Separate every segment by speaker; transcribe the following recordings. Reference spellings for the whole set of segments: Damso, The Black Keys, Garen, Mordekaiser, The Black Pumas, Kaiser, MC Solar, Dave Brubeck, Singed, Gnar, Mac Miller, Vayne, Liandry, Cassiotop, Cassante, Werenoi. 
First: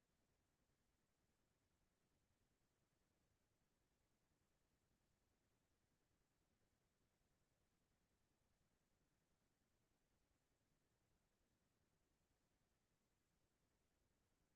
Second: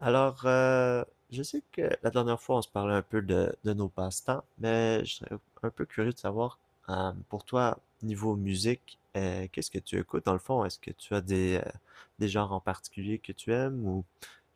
Speaker 1: Alors, euh, je sais que la dernière fois, on se parlait un peu de nos passe-temps, mais je serais un peu curieux de savoir, pour toi, niveau musique, qu'est-ce que tu écoutes dans le fond? Est-ce que tu as des des genres en particulier que tu aimes ou,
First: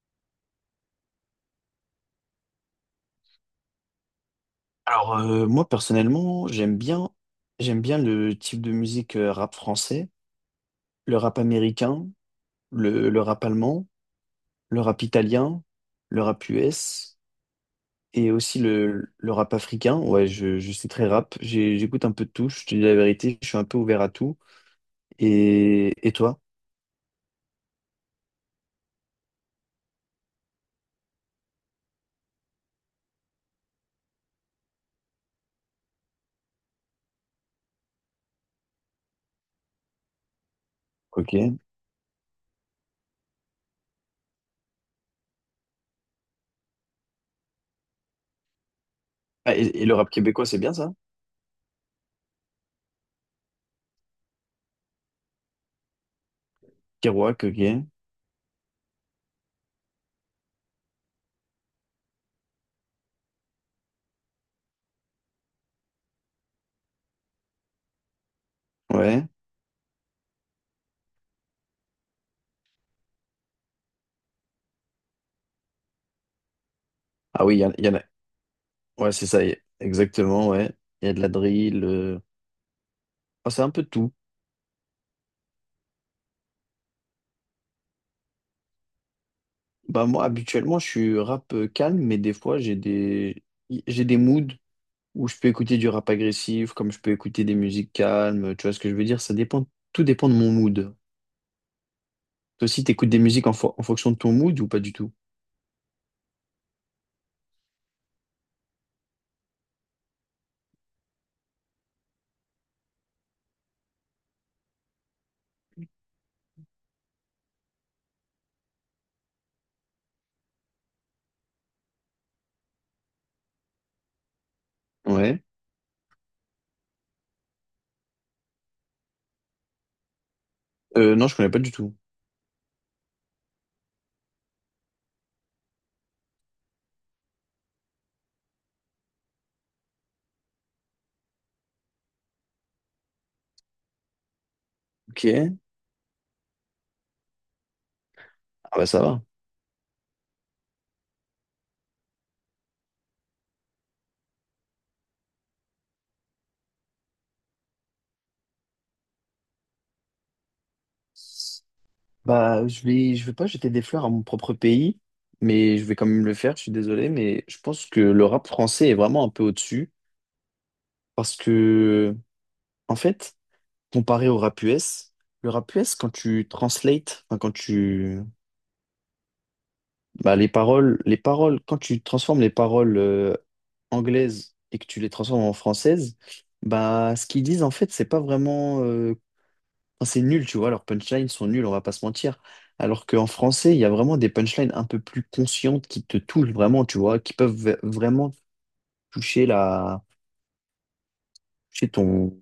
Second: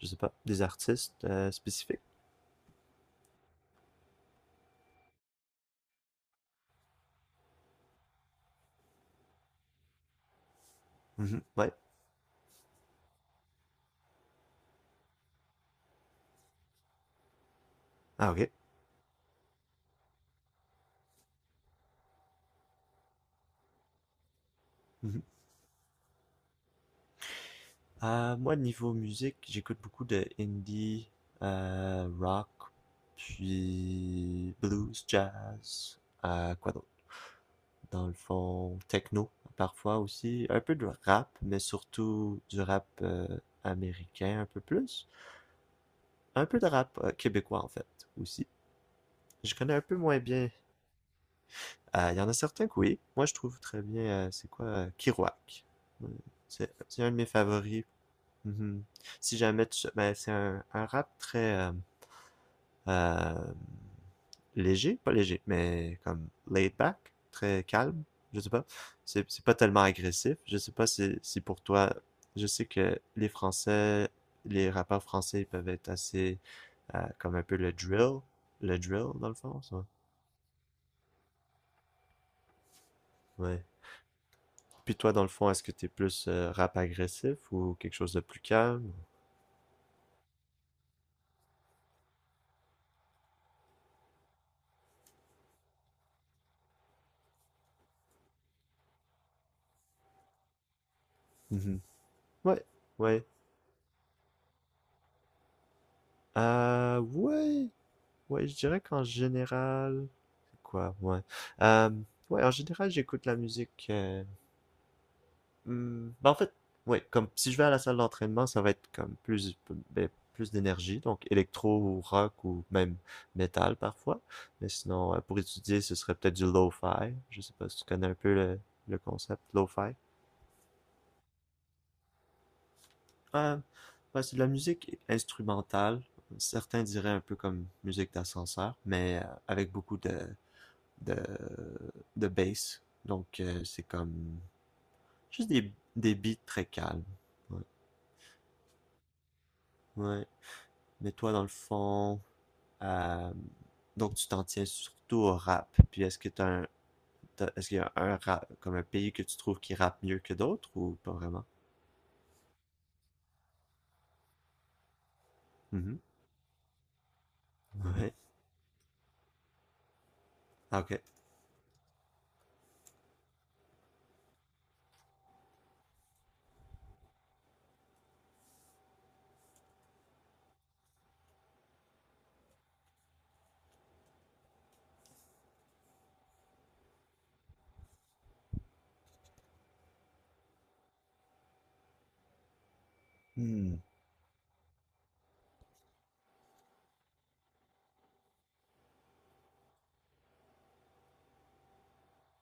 Speaker 1: je sais pas, des artistes spécifiques?
Speaker 2: Alors moi personnellement, j'aime bien le type de musique rap français, le rap
Speaker 1: Mhm. Ouais.
Speaker 2: américain, le rap allemand, le rap italien, le rap US
Speaker 1: Ah,
Speaker 2: et
Speaker 1: ok.
Speaker 2: aussi le rap africain. Ouais, je suis très rap. J'écoute un peu de tout, je te dis la vérité, je suis un peu ouvert à tout.
Speaker 1: Mhm.
Speaker 2: Et toi?
Speaker 1: Moi, niveau musique, j'écoute beaucoup de indie, rock, puis blues, jazz, quoi d'autre? Dans le fond, techno parfois aussi, un peu de rap,
Speaker 2: Ok.
Speaker 1: mais surtout du rap américain un peu plus, un peu de rap québécois en fait aussi. Je
Speaker 2: Ah, et,
Speaker 1: connais un
Speaker 2: et le
Speaker 1: peu
Speaker 2: rap
Speaker 1: moins
Speaker 2: québécois,
Speaker 1: bien.
Speaker 2: c'est bien ça?
Speaker 1: Il y en a certains que oui. Moi, je trouve très bien, c'est quoi, Kerouac. Euh, c'est un de mes
Speaker 2: Kerouac, ok.
Speaker 1: favoris. Mhm. Si jamais tu... Ben, c'est un rap très... euh, léger, pas léger, mais comme laid back, très calme. Je sais pas. C'est,
Speaker 2: Ouais.
Speaker 1: c'est pas tellement agressif. Je sais pas si, si pour toi, je sais que les Français, les rappeurs français ils peuvent être assez comme un
Speaker 2: Ah
Speaker 1: peu
Speaker 2: oui, il y en a.
Speaker 1: le drill
Speaker 2: Ouais, c'est
Speaker 1: dans le
Speaker 2: ça,
Speaker 1: fond, ça.
Speaker 2: exactement, ouais. Il y a de la drill, ah,
Speaker 1: Ouais.
Speaker 2: c'est un peu de tout.
Speaker 1: Puis toi, dans le fond, est-ce que t'es plus rap agressif ou quelque chose de plus calme?
Speaker 2: Bah moi, habituellement, je suis rap calme, mais des fois, j'ai des moods où je peux écouter du rap agressif, comme je peux écouter des musiques calmes, tu vois ce que je veux dire? Ça dépend, tout dépend de mon mood.
Speaker 1: Mhm. Ouais,
Speaker 2: Toi aussi, t'écoutes des
Speaker 1: ouais.
Speaker 2: musiques en fonction de ton mood ou pas du tout?
Speaker 1: Euh, ouais, ouais, je dirais qu'en général, quoi, ouais. Euh, ouais, en général, j'écoute la musique. Ben, en fait, ouais, comme si je vais à la salle d'entraînement, ça va être comme plus, ben, plus d'énergie, donc électro ou rock ou même métal parfois. Mais sinon, pour
Speaker 2: Ouais.
Speaker 1: étudier, ce serait peut-être du lo-fi. Je sais pas si tu connais un peu le concept lo-fi.
Speaker 2: Non, je connais pas du tout.
Speaker 1: Euh, ouais, c'est de la musique instrumentale. Certains diraient un peu comme musique d'ascenseur, mais avec beaucoup de, de bass. Donc, c'est comme juste
Speaker 2: Ok.
Speaker 1: des beats très calmes. Ouais.
Speaker 2: Ah bah ça va.
Speaker 1: Ouais. Mais toi, dans le fond, euh, donc tu t'en tiens surtout au rap. Puis est-ce que est-ce qu'il y a un rap, comme un pays que tu trouves qui rappe mieux que d'autres ou pas vraiment?
Speaker 2: Bah, je vais pas jeter des fleurs à mon propre pays, mais je vais
Speaker 1: Mhm.
Speaker 2: quand même le faire, je suis désolé, mais je pense que
Speaker 1: Ouais.
Speaker 2: le rap français est vraiment un peu au-dessus.
Speaker 1: Ah, ok.
Speaker 2: Parce que, en fait, comparé au rap US, le rap US, quand tu translates, enfin, quand tu, bah, les paroles, quand tu transformes les paroles anglaises et que tu les transformes en françaises, bah, ce qu'ils disent, en fait, c'est pas vraiment, enfin, c'est nul, tu vois, leurs punchlines sont nuls, on va pas se mentir. Alors qu'en français,
Speaker 1: Hmm.
Speaker 2: il y a vraiment des punchlines un peu plus conscientes qui te touchent vraiment, tu vois, qui peuvent vraiment toucher la, toucher ton,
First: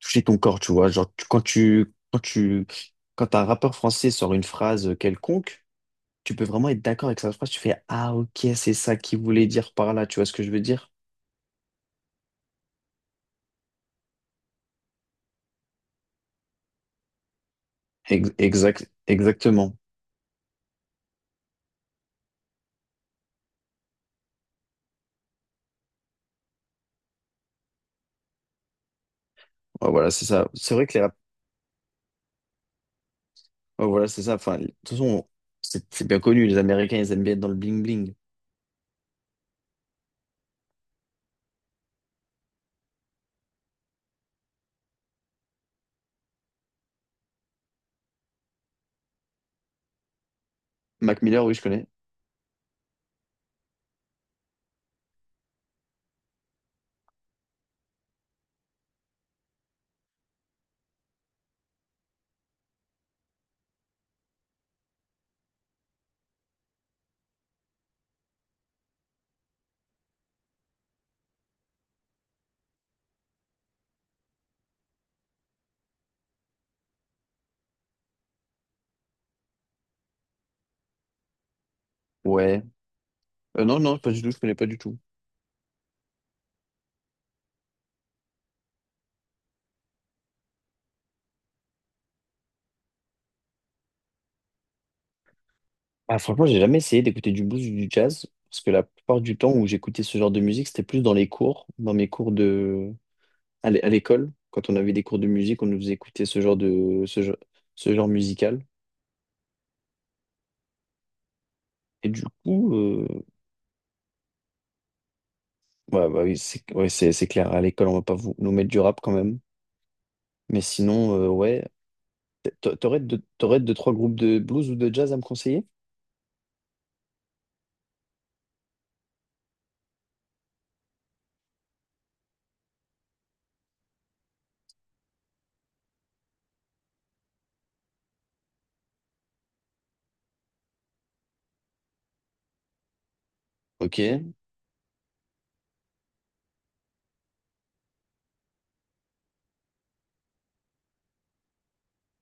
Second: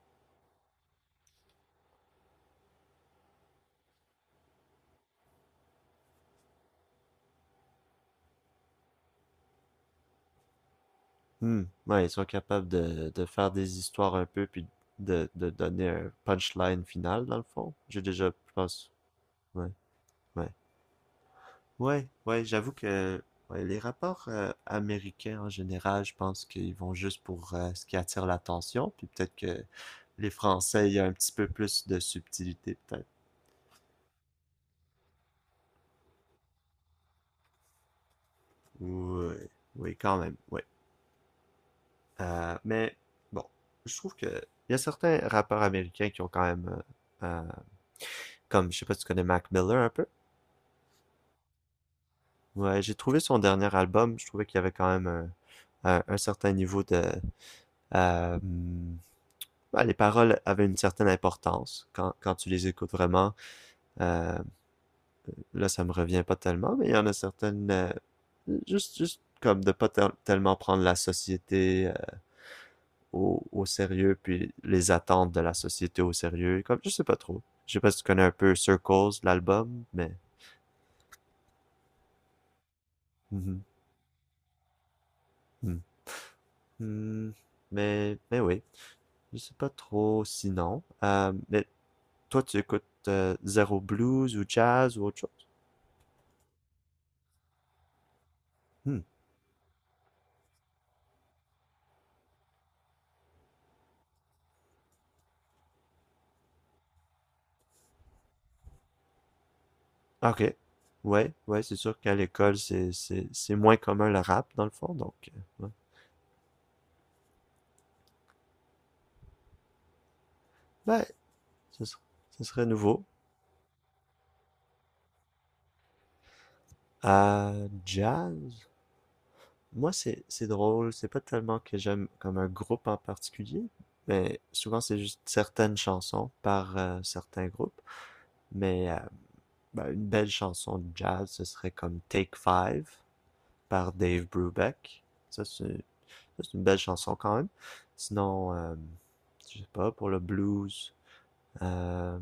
Speaker 2: toucher ton corps, tu vois. Genre, quand un rappeur français sort une phrase quelconque, tu peux vraiment être d'accord avec sa phrase. Tu fais, ah, ok, c'est ça qu'il voulait dire par là. Tu vois ce que je veux dire?
Speaker 1: Hmm. Ouais, ils sont capables de faire des histoires un peu, puis de donner un punchline final, dans le fond. J'ai déjà, je
Speaker 2: Exact,
Speaker 1: pense. Ouais,
Speaker 2: exactement.
Speaker 1: ouais. Ouais, ouais, j'avoue que ouais, les rapports américains en général, je pense qu'ils vont juste pour ce qui attire l'attention, puis peut-être que
Speaker 2: Ouais, voilà, c'est
Speaker 1: les
Speaker 2: ça. C'est vrai
Speaker 1: Français, il
Speaker 2: que
Speaker 1: y
Speaker 2: les
Speaker 1: a un
Speaker 2: rap-
Speaker 1: petit peu plus de subtilité, peut-être.
Speaker 2: ouais, voilà, c'est ça. Enfin, de toute façon, c'est bien connu. Les Américains, ils aiment bien être dans le bling-bling.
Speaker 1: Oui, oui, quand même, oui. Mais bon, je trouve que il y a certains rappeurs américains qui ont quand même, euh, euh, comme je sais pas si tu connais Mac Miller un peu.
Speaker 2: Mac Miller, oui, je connais.
Speaker 1: Ouais, j'ai trouvé son dernier album, je trouvais qu'il y avait quand même un certain niveau de euh, hmm, ben, les paroles avaient une certaine importance quand tu les écoutes vraiment. Euh, là, ça me revient pas tellement, mais il y en a certaines, euh, juste comme de pas tellement prendre la société euh, au sérieux, puis les attentes de la société au sérieux. Comme, je sais pas trop. Je sais pas si tu connais un peu Circles, l'album, mais.
Speaker 2: Ouais.
Speaker 1: Mhm.
Speaker 2: Non, non, pas du tout. Je connais pas du tout.
Speaker 1: Mhm. Mhm. Mais oui, je sais pas trop sinon. Mais toi, tu écoutes zéro blues ou jazz ou autre chose?
Speaker 2: Ah, franchement, j'ai jamais essayé d'écouter du blues ou du jazz, parce que la
Speaker 1: Hmm.
Speaker 2: plupart du temps où j'écoutais ce genre de musique, c'était plus dans les cours, dans mes cours de, à l'école, quand on avait des cours de musique, on nous faisait écouter ce genre musical.
Speaker 1: Ah, ok. Ouais, ouais, c'est sûr
Speaker 2: Et
Speaker 1: qu'à
Speaker 2: du
Speaker 1: l'école,
Speaker 2: coup,
Speaker 1: c'est, c'est, c'est moins commun le rap, dans le fond, donc, ouais.
Speaker 2: ouais, bah oui, c'est ouais, c'est clair. À l'école, on va pas vous, nous mettre du rap quand même. Mais
Speaker 1: Ben,
Speaker 2: sinon,
Speaker 1: ce serait, ce serait nouveau.
Speaker 2: T'aurais deux, trois groupes de blues ou de jazz à me conseiller?
Speaker 1: Jazz? Moi, c'est drôle, c'est pas tellement que j'aime comme un groupe en particulier, mais souvent, c'est juste certaines chansons par certains groupes, mais ben, une belle chanson de jazz, ce serait comme Take Five par
Speaker 2: Ok,
Speaker 1: Dave Brubeck. Ça, c'est, ça, c'est une belle chanson quand même. Sinon, je sais pas, pour le blues, Euh,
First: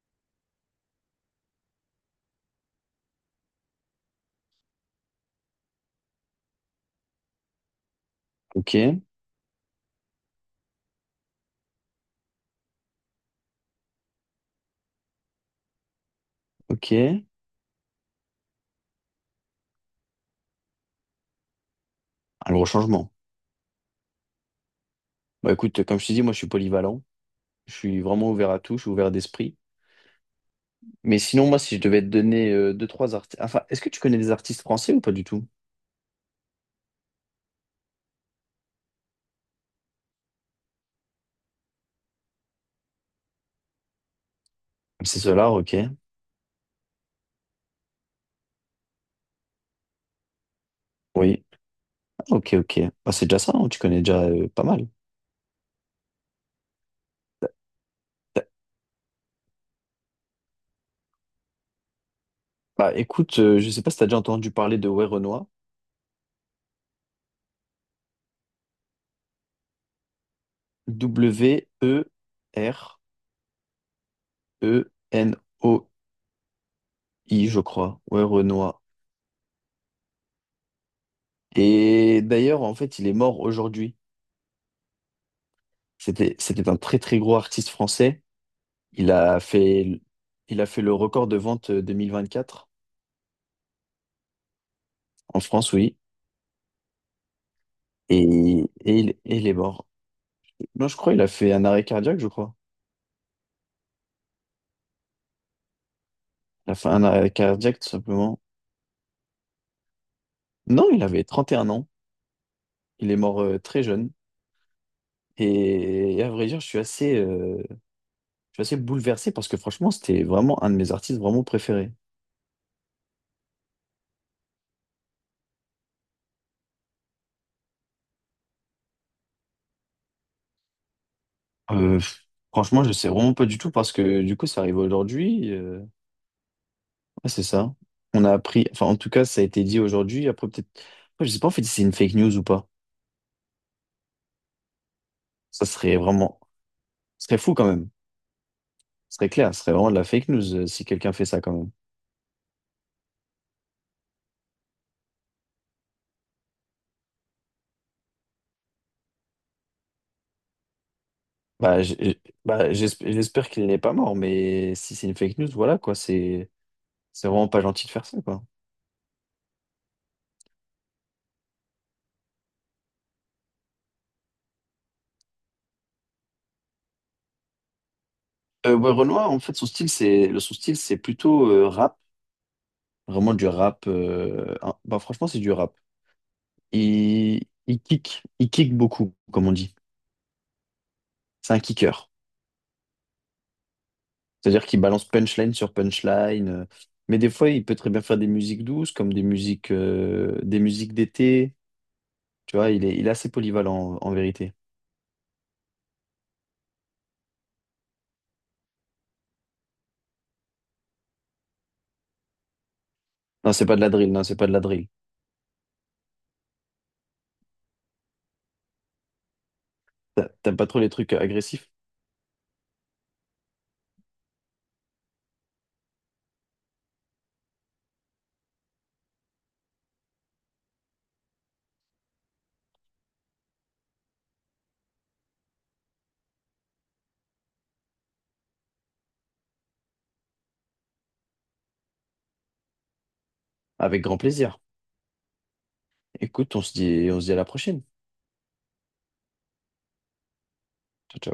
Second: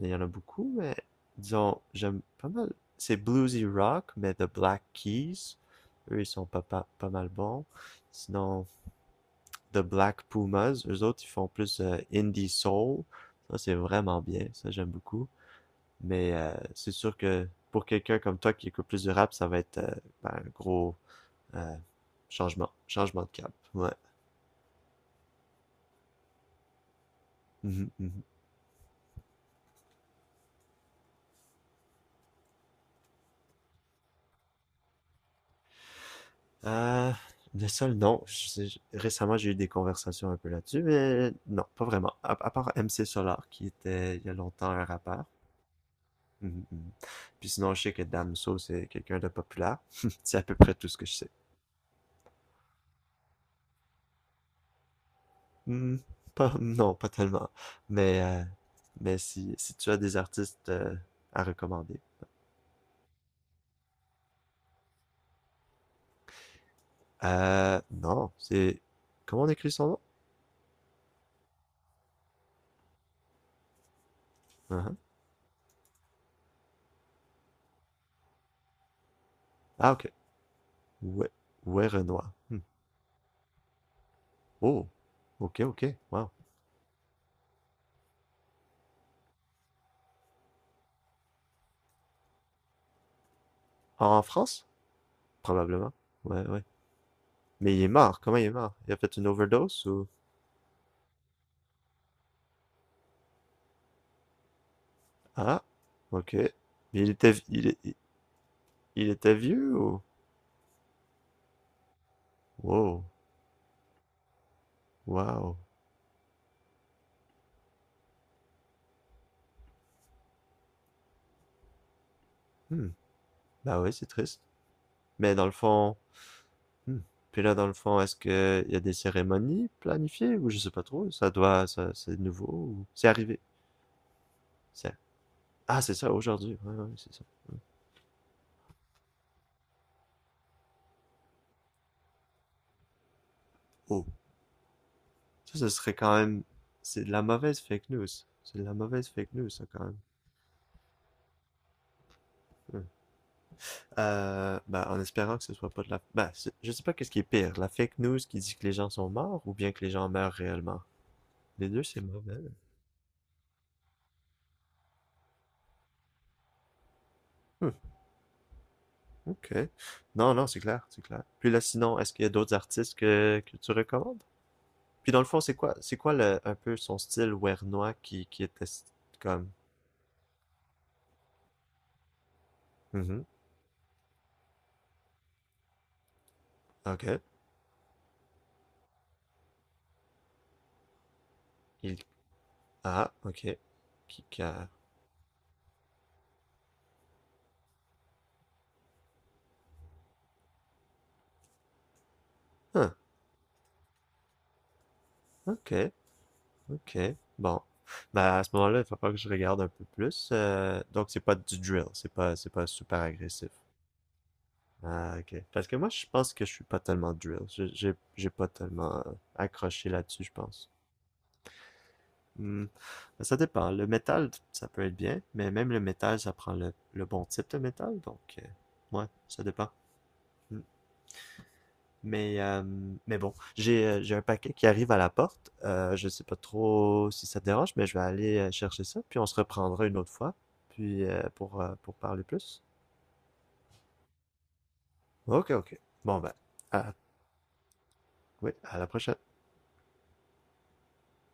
Speaker 1: il y en a beaucoup, mais disons, j'aime pas mal. C'est bluesy rock, mais The Black Keys, eux, ils sont pas mal bons. Sinon,
Speaker 2: ok,
Speaker 1: The Black Pumas, eux autres, ils font plus indie soul. Ça, c'est vraiment bien. Ça, j'aime beaucoup. Mais c'est sûr
Speaker 2: ok.
Speaker 1: que pour quelqu'un comme toi qui écoute plus de rap, ça va être ben, un gros euh,
Speaker 2: Un gros changement.
Speaker 1: changement de cap. Ouais.
Speaker 2: Bah écoute, comme je t'ai dit, moi je suis polyvalent. Je
Speaker 1: Mhm,
Speaker 2: suis
Speaker 1: mhm.
Speaker 2: vraiment ouvert à tout, je suis ouvert d'esprit. Mais sinon, moi, si je devais te donner deux, trois artistes. Enfin, est-ce que tu connais des artistes français ou pas du tout?
Speaker 1: Euh, le sol, non. Je- Récemment, j'ai eu des conversations un peu là-dessus, mais non, pas vraiment. À part MC Solar, qui était il y a longtemps un
Speaker 2: C'est
Speaker 1: rappeur.
Speaker 2: cela. Ok.
Speaker 1: Mhm, mhm. Puis sinon, je sais que Damso, c'est quelqu'un de populaire. C'est à peu près tout ce que je sais.
Speaker 2: Oui. Ok, ok. Bah, c'est déjà ça, hein, tu connais déjà pas mal.
Speaker 1: Hmm, pas, non, pas tellement. Mais, euh,
Speaker 2: T'as-
Speaker 1: mais si, si tu as des artistes à recommander.
Speaker 2: Bah écoute, je sais pas si t'as déjà entendu parler de Werenoi.
Speaker 1: Non, c'est... Comment on écrit son nom? Uh-huh.
Speaker 2: W-E-R-E-N-O-I, je crois. Werenoi.
Speaker 1: Ah, ok. Ouais, ouais,
Speaker 2: Et
Speaker 1: Renoir. Hmm.
Speaker 2: d'ailleurs, en fait, il est mort aujourd'hui.
Speaker 1: Oh, ok, ok. Wow.
Speaker 2: C'était un très très gros artiste français. Il a fait, il a fait le record de vente 2024
Speaker 1: En France?
Speaker 2: en France,
Speaker 1: Probablement.
Speaker 2: oui.
Speaker 1: Ouais, ouais. Mais il est mort. Comment il est
Speaker 2: Et,
Speaker 1: mort? Il a fait
Speaker 2: et
Speaker 1: une
Speaker 2: il est
Speaker 1: overdose
Speaker 2: mort.
Speaker 1: ou...
Speaker 2: Non, je crois il a fait un arrêt cardiaque, je crois.
Speaker 1: Ah, ok. Mais
Speaker 2: Il a fait un
Speaker 1: il
Speaker 2: arrêt
Speaker 1: était, il, est-
Speaker 2: cardiaque, tout simplement.
Speaker 1: il était vieux ou...
Speaker 2: Non, il avait 31 ans.
Speaker 1: Wow,
Speaker 2: Il est mort très jeune.
Speaker 1: wow.
Speaker 2: Et à vrai dire, je suis assez bouleversé parce que franchement, c'était vraiment un de mes artistes vraiment préférés.
Speaker 1: Hmm. Bah oui, c'est triste. Mais dans le fond... hmm. Puis là, dans le fond, est-ce que il y a des cérémonies planifiées ou je sais pas trop? Ça doit... Ça,
Speaker 2: Euh,
Speaker 1: c'est nouveau
Speaker 2: Franchement,
Speaker 1: ou...
Speaker 2: je
Speaker 1: C'est
Speaker 2: sais vraiment
Speaker 1: arrivé.
Speaker 2: pas du tout parce que du coup, ça arrive
Speaker 1: C'est-
Speaker 2: aujourd'hui.
Speaker 1: Ah, c'est ça, aujourd'hui. Ouais, ouais, c'est ça.
Speaker 2: Ouais, c'est ça. On a appris, enfin, en tout cas, ça a été dit aujourd'hui. Après, peut-être, après, je sais pas en fait si c'est une fake news ou pas.
Speaker 1: Oh. Ça,
Speaker 2: Ça
Speaker 1: ce serait
Speaker 2: serait
Speaker 1: quand
Speaker 2: vraiment,
Speaker 1: même... C'est de la
Speaker 2: ce serait fou
Speaker 1: mauvaise
Speaker 2: quand même.
Speaker 1: fake news. C'est de la mauvaise
Speaker 2: Ce serait
Speaker 1: fake news,
Speaker 2: clair, ce
Speaker 1: ça,
Speaker 2: serait
Speaker 1: quand
Speaker 2: vraiment de
Speaker 1: même.
Speaker 2: la fake news si quelqu'un fait ça quand même.
Speaker 1: Ouais. Bah, en espérant que ce soit pas de la... je sais pas qu'est-ce qui est pire, la fake news qui dit que les gens sont morts ou bien que les gens meurent réellement. Les deux, c'est mauvais.
Speaker 2: Bah, j'espère qu'il n'est pas mort, mais si c'est une fake news, voilà quoi, c'est vraiment pas
Speaker 1: Hmm,
Speaker 2: gentil de faire ça quoi.
Speaker 1: ok. Non, non, c'est clair, c'est clair. Puis là, sinon, est-ce qu'il y a d'autres artistes que tu recommandes? Puis dans le fond, c'est quoi un peu son style wernois qui était s-
Speaker 2: Ouais, Renoir, en
Speaker 1: comme...
Speaker 2: fait, son style, son style, c'est plutôt rap,
Speaker 1: Mhm,
Speaker 2: vraiment du rap. Hein. Bah, franchement, c'est du rap.
Speaker 1: ok.
Speaker 2: Il kick beaucoup, comme on dit. C'est un kicker.
Speaker 1: Il... Ah, ok. Qui
Speaker 2: C'est-à-dire
Speaker 1: a...
Speaker 2: qu'il balance punchline sur punchline. Mais des fois, il peut très bien faire des musiques douces, comme des musiques d'été. Tu vois,
Speaker 1: Huh,
Speaker 2: il est assez polyvalent en vérité.
Speaker 1: ok. Ok, bon. Bah, à ce moment-là, il va falloir que je regarde un peu plus. Donc, c'est pas du drill, c'est pas super agressif.
Speaker 2: Non, c'est pas de la drill, non, c'est pas de la drill.
Speaker 1: Ah, ok. Parce que moi, je pense que je suis pas tellement drill. J'ai pas tellement accroché là-dessus, je
Speaker 2: T'aimes pas
Speaker 1: pense.
Speaker 2: trop les trucs agressifs?
Speaker 1: Hmm. Ben, ça dépend. Le métal, ça peut être bien, mais même le métal, ça prend le bon type de métal, donc, ouais, ça dépend. Hmm. Mais, euh, mais bon, j'ai un paquet qui arrive à la porte. Je sais pas trop si ça te dérange, mais je vais aller chercher ça, puis on se reprendra une autre fois, puis pour parler plus.
Speaker 2: Avec grand plaisir.
Speaker 1: Ok, ok. Bon ben,
Speaker 2: Écoute,
Speaker 1: à-
Speaker 2: on se dit à la prochaine.
Speaker 1: oui, à la prochaine.
Speaker 2: Ciao, ciao.